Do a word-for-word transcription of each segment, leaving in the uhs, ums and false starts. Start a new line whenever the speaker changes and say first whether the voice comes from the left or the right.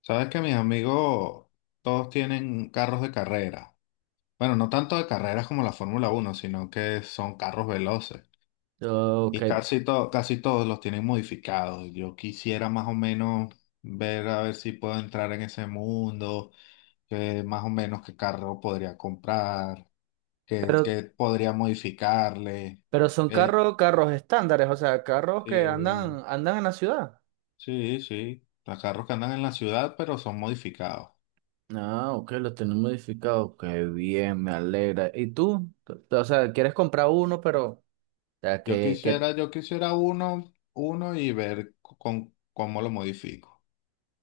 left: Sabes que mis amigos todos tienen carros de carrera. Bueno, no tanto de carreras como la Fórmula Uno, sino que son carros veloces.
right: Ok,
left: Y casi, to- casi todos los tienen modificados. Yo quisiera más o menos ver a ver si puedo entrar en ese mundo, que más o menos qué carro podría comprar, qué,
right: pero,
left: qué podría modificarle.
right: pero son
left: Eh,
right: carros, carros estándares, o sea, carros que
left: eh,
right: andan, andan en la ciudad.
left: sí, sí, los carros que andan en la ciudad, pero son modificados.
right: Ah, ok, lo tienen modificado. Qué bien, me alegra. ¿Y tú? Tú- tú, O sea, quieres comprar uno, pero, o sea,
left: Yo
right: que, que,
left: quisiera, yo quisiera uno, uno y ver con, cómo lo modifico,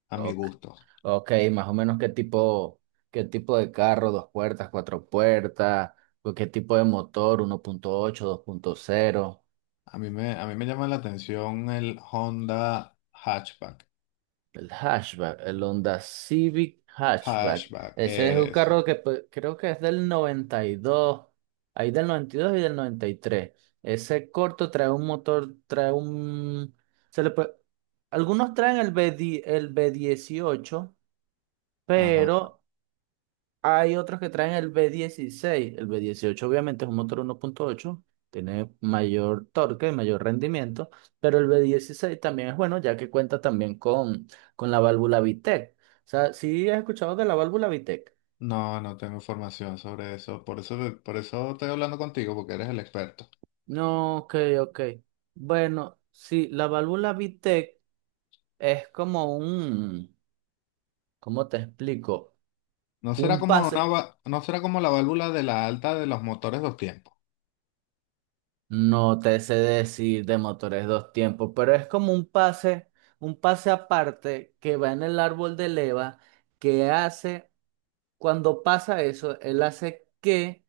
left: a mi
right: ok,
left: gusto.
right: ok, más o menos qué tipo, qué tipo de carro, dos puertas, cuatro puertas, o qué tipo de motor, ¿uno punto ocho, dos punto cero?
left: A mí me, a mí me llama la atención el Honda Hatchback.
right: El hatchback, el Honda Civic Hatchback.
left: Hatchback,
right: Ese es un
left: ese.
right: carro que, pues, creo que es del noventa y dos. Hay del noventa y dos y del noventa y tres. Ese corto trae un motor, trae un... Se le puede- Algunos traen el B, di- el b dieciocho,
left: Ajá.
right: pero hay otros que traen el v dieciséis. El v dieciocho, obviamente, es un motor uno punto ocho, tiene mayor torque, mayor rendimiento, pero el v dieciséis también es bueno ya que cuenta también con, con la válvula VTEC. O sea, ¿sí has escuchado de la válvula VTEC?
left: No, no tengo información sobre eso. Por eso, te- por eso estoy hablando contigo, porque eres el experto.
right: No, ok, ok. Bueno, sí, la válvula VTEC es como un, ¿cómo te explico?
left: No será
right: Un
left: como
right: pase.
left: una, va- no será como la válvula de la alta de los motores dos tiempos.
right: No te sé decir de motores dos tiempos, pero es como un pase, un pase aparte que va en el árbol de leva, que hace, cuando pasa eso, él hace que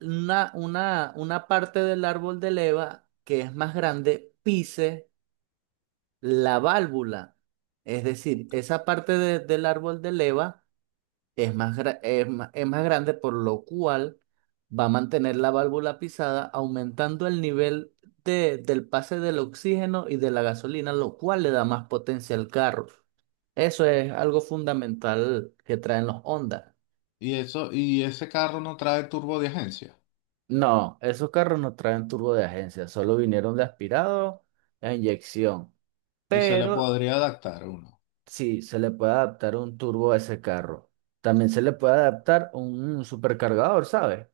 right: una, una, una parte del árbol de leva que es más grande pise la válvula. Es decir, esa parte de- del árbol de leva es más, gra- es ma- es más grande, por lo cual va a mantener la válvula pisada, aumentando el nivel de, del pase del oxígeno y de la gasolina, lo cual le da más potencia al carro. Eso es algo fundamental que traen los Honda.
left: Y eso, y ese carro no trae turbo de agencia.
right: No, esos carros no traen turbo de agencia, solo vinieron de aspirado a inyección.
left: Y se le
right: Pero
left: podría adaptar uno.
right: sí, se le puede adaptar un turbo a ese carro. También se le puede adaptar un, un supercargador, ¿sabes?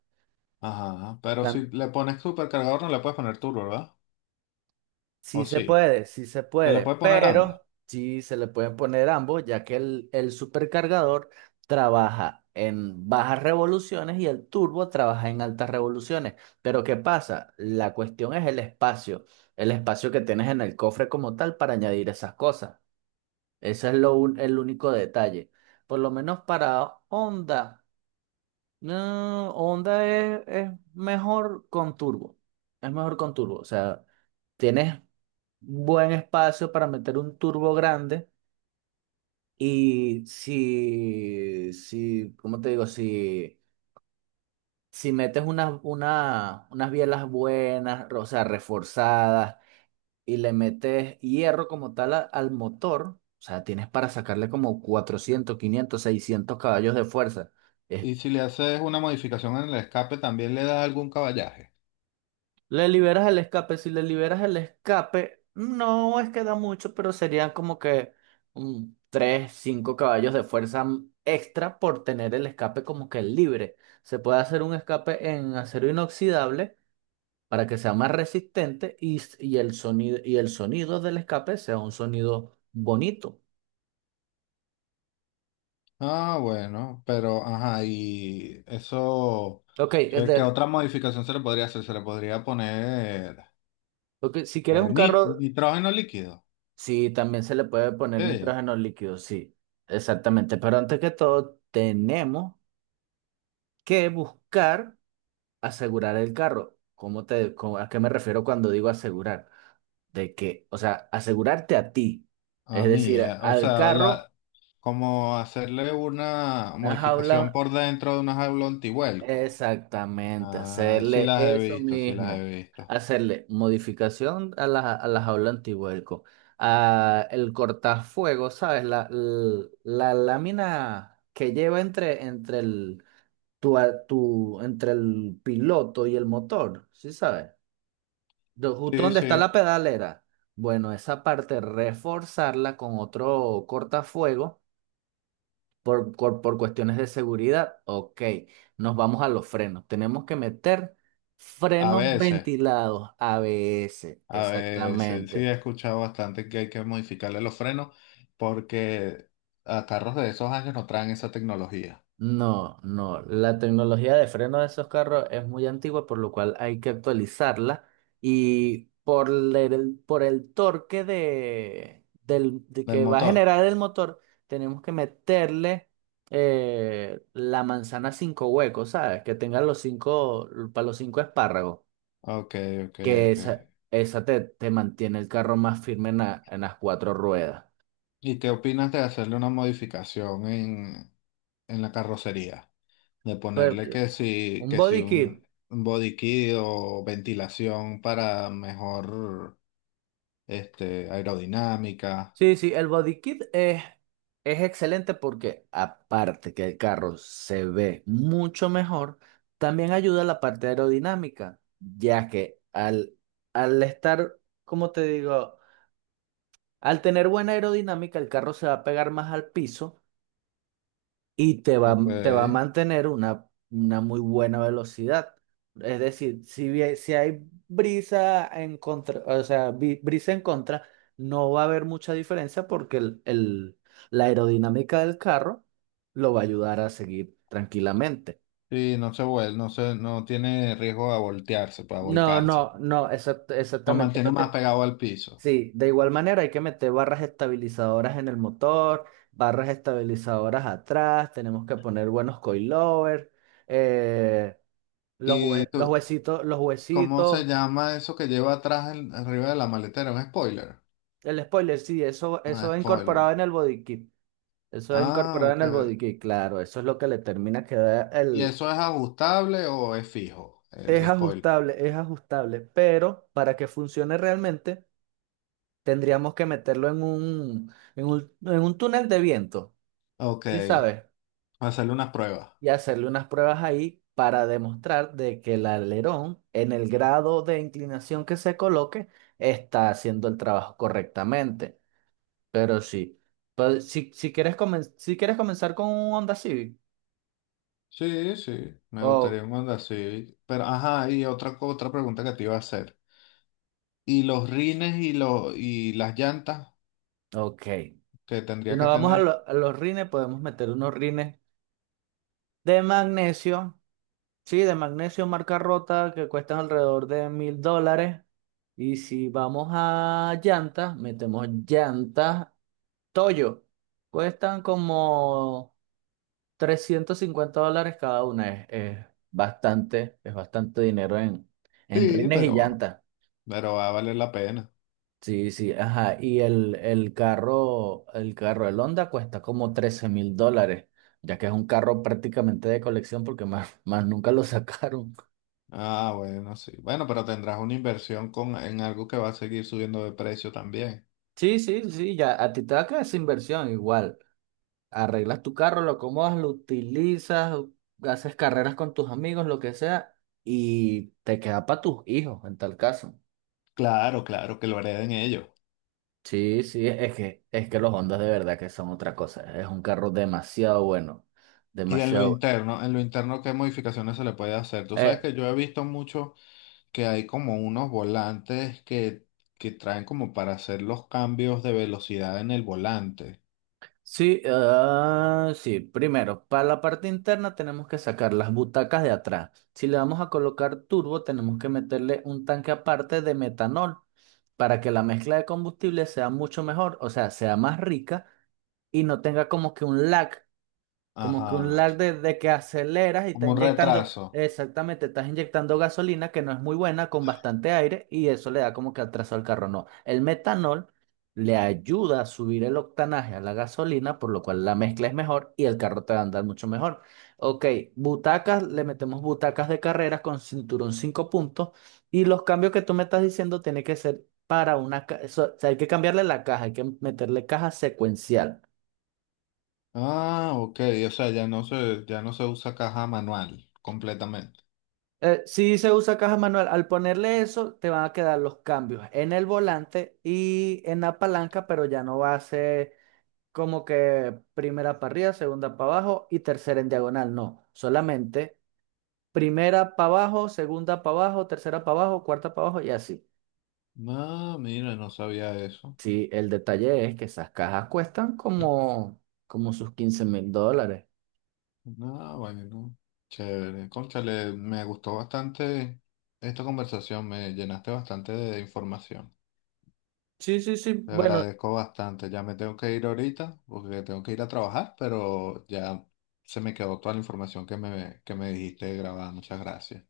left: Ajá, pero si le pones supercargador no le puedes poner turbo, ¿verdad? O
right: Sí se
left: sí,
right: puede, sí se
left: se le
right: puede,
left: puede poner ambos.
right: pero sí se le pueden poner ambos, ya que el, el supercargador trabaja en bajas revoluciones y el turbo trabaja en altas revoluciones. Pero, ¿qué pasa? La cuestión es el espacio, el espacio que tienes en el cofre como tal para añadir esas cosas. Ese es lo, un- el único detalle. Por lo menos para Honda. No, Honda es, es mejor con turbo. Es mejor con turbo. O sea, tienes buen espacio para meter un turbo grande. Y si, si, ¿cómo te digo? Si, si metes unas, una, unas bielas buenas, o sea, reforzadas, y le metes hierro como tal a- al motor, o sea, tienes para sacarle como cuatrocientos quinientos seiscientos caballos de fuerza. Es
left: Y si le haces una modificación en el escape también le da algún caballaje.
right: Le liberas el escape. Si le liberas el escape, no es que da mucho, pero serían como que un tres cinco caballos de fuerza m- extra por tener el escape como que libre. Se puede hacer un escape en acero inoxidable para que sea más resistente y, s- y el sonido, y el sonido del escape sea un sonido bonito.
left: Ah, bueno, pero ajá, y eso,
right: Ok, es
left: ¿qué, qué
right: de-
left: otra modificación se le podría hacer? Se le podría poner
right: ok, si quieres
left: eh,
right: un
left: nit-
right: carro,
left: nitrógeno líquido.
right: sí, también se le puede poner
left: Sí,
right: nitrógeno líquido, sí, exactamente. Pero antes que todo, tenemos que buscar asegurar el carro. ¿Cómo te, cómo- a qué me refiero cuando digo asegurar? De que, o sea, asegurarte a ti,
left: a
right: es
left: mí,
right: decir,
left: eh, o
right: al
left: sea,
right: carro,
left: la, como hacerle una
right: una jaula,
left: modificación por dentro de una jaula antivuelco.
right: exactamente,
left: Ah, sí
right: hacerle
left: las he
right: eso
left: visto, sí las he
right: mismo,
left: visto.
right: hacerle modificación a la, a la jaula antivuelco, a el cortafuego, ¿sabes? La, l- la, lámina que lleva entre, entre el, tu, a- tu, entre el piloto y el motor, ¿sí sabes? Do- Justo
left: Sí,
right: donde está
left: sí,
right: la pedalera. Bueno, esa parte reforzarla con otro cortafuego por, por, por cuestiones de seguridad. Ok, nos vamos a los frenos. Tenemos que meter
left: a
right: frenos
left: veces,
right: ventilados, A B S,
left: a veces, sí
right: exactamente.
left: he escuchado bastante que hay que modificarle los frenos porque a carros de esos años no traen esa tecnología
right: No, no. La tecnología de freno de esos carros es muy antigua, por lo cual hay que actualizarla. Y por el, por el torque de, del, de
left: del
right: que va a
left: motor.
right: generar el motor, tenemos que meterle eh, la manzana cinco huecos, ¿sabes? Que tenga los cinco, para los cinco espárragos.
left: Ok, ok,
right: Que
left: ok.
right: esa, esa te, te mantiene el carro más firme en, la- en las cuatro ruedas.
left: ¿Y qué opinas de hacerle una modificación en, en la carrocería? De ponerle
right: Porque
left: que si,
right: un
left: que si
right: body kit.
left: un un body kit o ventilación para mejor este, aerodinámica.
right: Sí, sí, el body kit es, es excelente porque, aparte que el carro se ve mucho mejor, también ayuda a la parte aerodinámica, ya que al, al estar, como te digo, al tener buena aerodinámica, el carro se va a pegar más al piso y te va,
left: Ok.
right: te va a mantener una, una muy buena velocidad. Es decir, si, bien- si hay brisa en contra, o sea, bri- brisa en contra, no va a haber mucha diferencia porque el, el- la aerodinámica del carro lo va a ayudar a seguir tranquilamente.
left: Sí, no se vuelve, no se, no tiene riesgo de voltearse, pues
right: No,
left: volcarse.
right: no, no, exact-
left: Lo
right: exactamente. No
left: mantiene
right: tiene-
left: más pegado al piso.
right: Sí, de igual manera hay que meter barras estabilizadoras en el motor, barras estabilizadoras atrás, tenemos que poner buenos coilovers. eh, Los,
left: ¿Y
right: hue- los
left: tú-
right: huesitos, los
left: cómo se
right: huesitos,
left: llama eso que lleva atrás en- arriba de la maletera? ¿Un spoiler?
right: el spoiler, sí, eso,
left: Ah,
right: eso es
left: spoiler.
right: incorporado en el body kit. Eso es
left: Ah,
right: incorporado en
left: ok.
right: el body kit, claro, eso es lo que le termina que dar
left: ¿Y
right: el...
left: eso es ajustable o es fijo,
right: Es
left: el spoiler?
right: ajustable, es ajustable, pero para que funcione realmente tendríamos que meterlo en un, en un, en un túnel de viento,
left: Ok,
right: ¿sí sabes?
left: hacerle unas pruebas.
right: Y hacerle unas pruebas ahí para demostrar de que el alerón en el grado de inclinación que se coloque está haciendo el trabajo correctamente. Pero sí. Pues, si, si quieres comen- si quieres comenzar con un Honda Civic.
left: Sí, sí, me
right: Oh,
left: gustaría mandar así. Pero, ajá, y otra, co- otra pregunta que te iba a hacer. ¿Y los rines y, los, y las llantas
right: ok.
left: que
right: Si
left: tendrías
right: nos
left: que
right: vamos a,
left: tener?
right: lo- a los rines, podemos meter unos rines de magnesio. Sí, de magnesio marca rota que cuestan alrededor de mil dólares. Y si vamos a llantas, metemos llantas Toyo. Cuestan como trescientos cincuenta dólares cada una. Es, es bastante, es bastante dinero en, en
left: Sí,
right: rines y
left: pero
right: llantas.
left: Pero va a valer la pena.
right: Sí, sí, ajá. Y el, el carro, el carro, el Honda cuesta como trece mil dólares, ya que es un carro prácticamente de colección porque más, más nunca lo sacaron.
left: Ah, bueno, sí. Bueno, pero tendrás una inversión con, en algo que va a seguir subiendo de precio también.
right: Sí, sí, sí, ya a ti te va a quedar esa inversión igual. Arreglas tu carro, lo acomodas, lo utilizas, haces carreras con tus amigos, lo que sea, y te queda para tus hijos en tal caso.
left: Claro, claro, que lo hereden ellos.
right: Sí, sí, es que, es que los Hondas de verdad que son otra cosa. Es un carro demasiado bueno,
left: Y en lo
right: demasiado.
left: interno, en lo interno, ¿qué modificaciones se le puede hacer? Tú sabes
right: Eh,
left: que yo he visto mucho que hay como unos volantes que, que traen como para hacer los cambios de velocidad en el volante.
right: Sí, ah, sí. Primero, para la parte interna tenemos que sacar las butacas de atrás. Si le vamos a colocar turbo, tenemos que meterle un tanque aparte de metanol para que la mezcla de combustible sea mucho mejor, o sea, sea más rica y no tenga como que un lag, como que un
left: Ajá.
right: lag de, de que aceleras y está
left: Como un
right: inyectando,
left: retraso.
right: exactamente, estás inyectando gasolina que no es muy buena con bastante aire y eso le da como que atraso al carro. No, el metanol le ayuda a subir el octanaje a la gasolina, por lo cual la mezcla es mejor y el carro te va a andar mucho mejor. Ok, butacas, le metemos butacas de carreras con cinturón cinco puntos y los cambios que tú me estás diciendo tienen que ser para una... ca- eso- o sea, hay que cambiarle la caja, hay que meterle caja secuencial.
left: Ah, ok. O sea, ya no se, ya no se usa caja manual completamente.
right: Eh, sí se usa caja manual. Al ponerle eso, te van a quedar los cambios en el volante y en la palanca, pero ya no va a ser como que primera para arriba, segunda para abajo y tercera en diagonal. No, solamente primera para abajo, segunda para abajo, tercera para abajo, cuarta para abajo y así.
left: Ah, mira, no sabía eso.
right: Sí, el detalle es que esas cajas cuestan como, como sus quince mil dólares.
left: Ah, bueno, chévere. Cónchale, me gustó bastante esta conversación, me llenaste bastante de información.
right: Sí, sí, sí.
left: Te
right: Bueno,
left: agradezco bastante. Ya me tengo que ir ahorita porque tengo que ir a trabajar, pero ya se me quedó toda la información que me, que me dijiste grabada. Muchas gracias.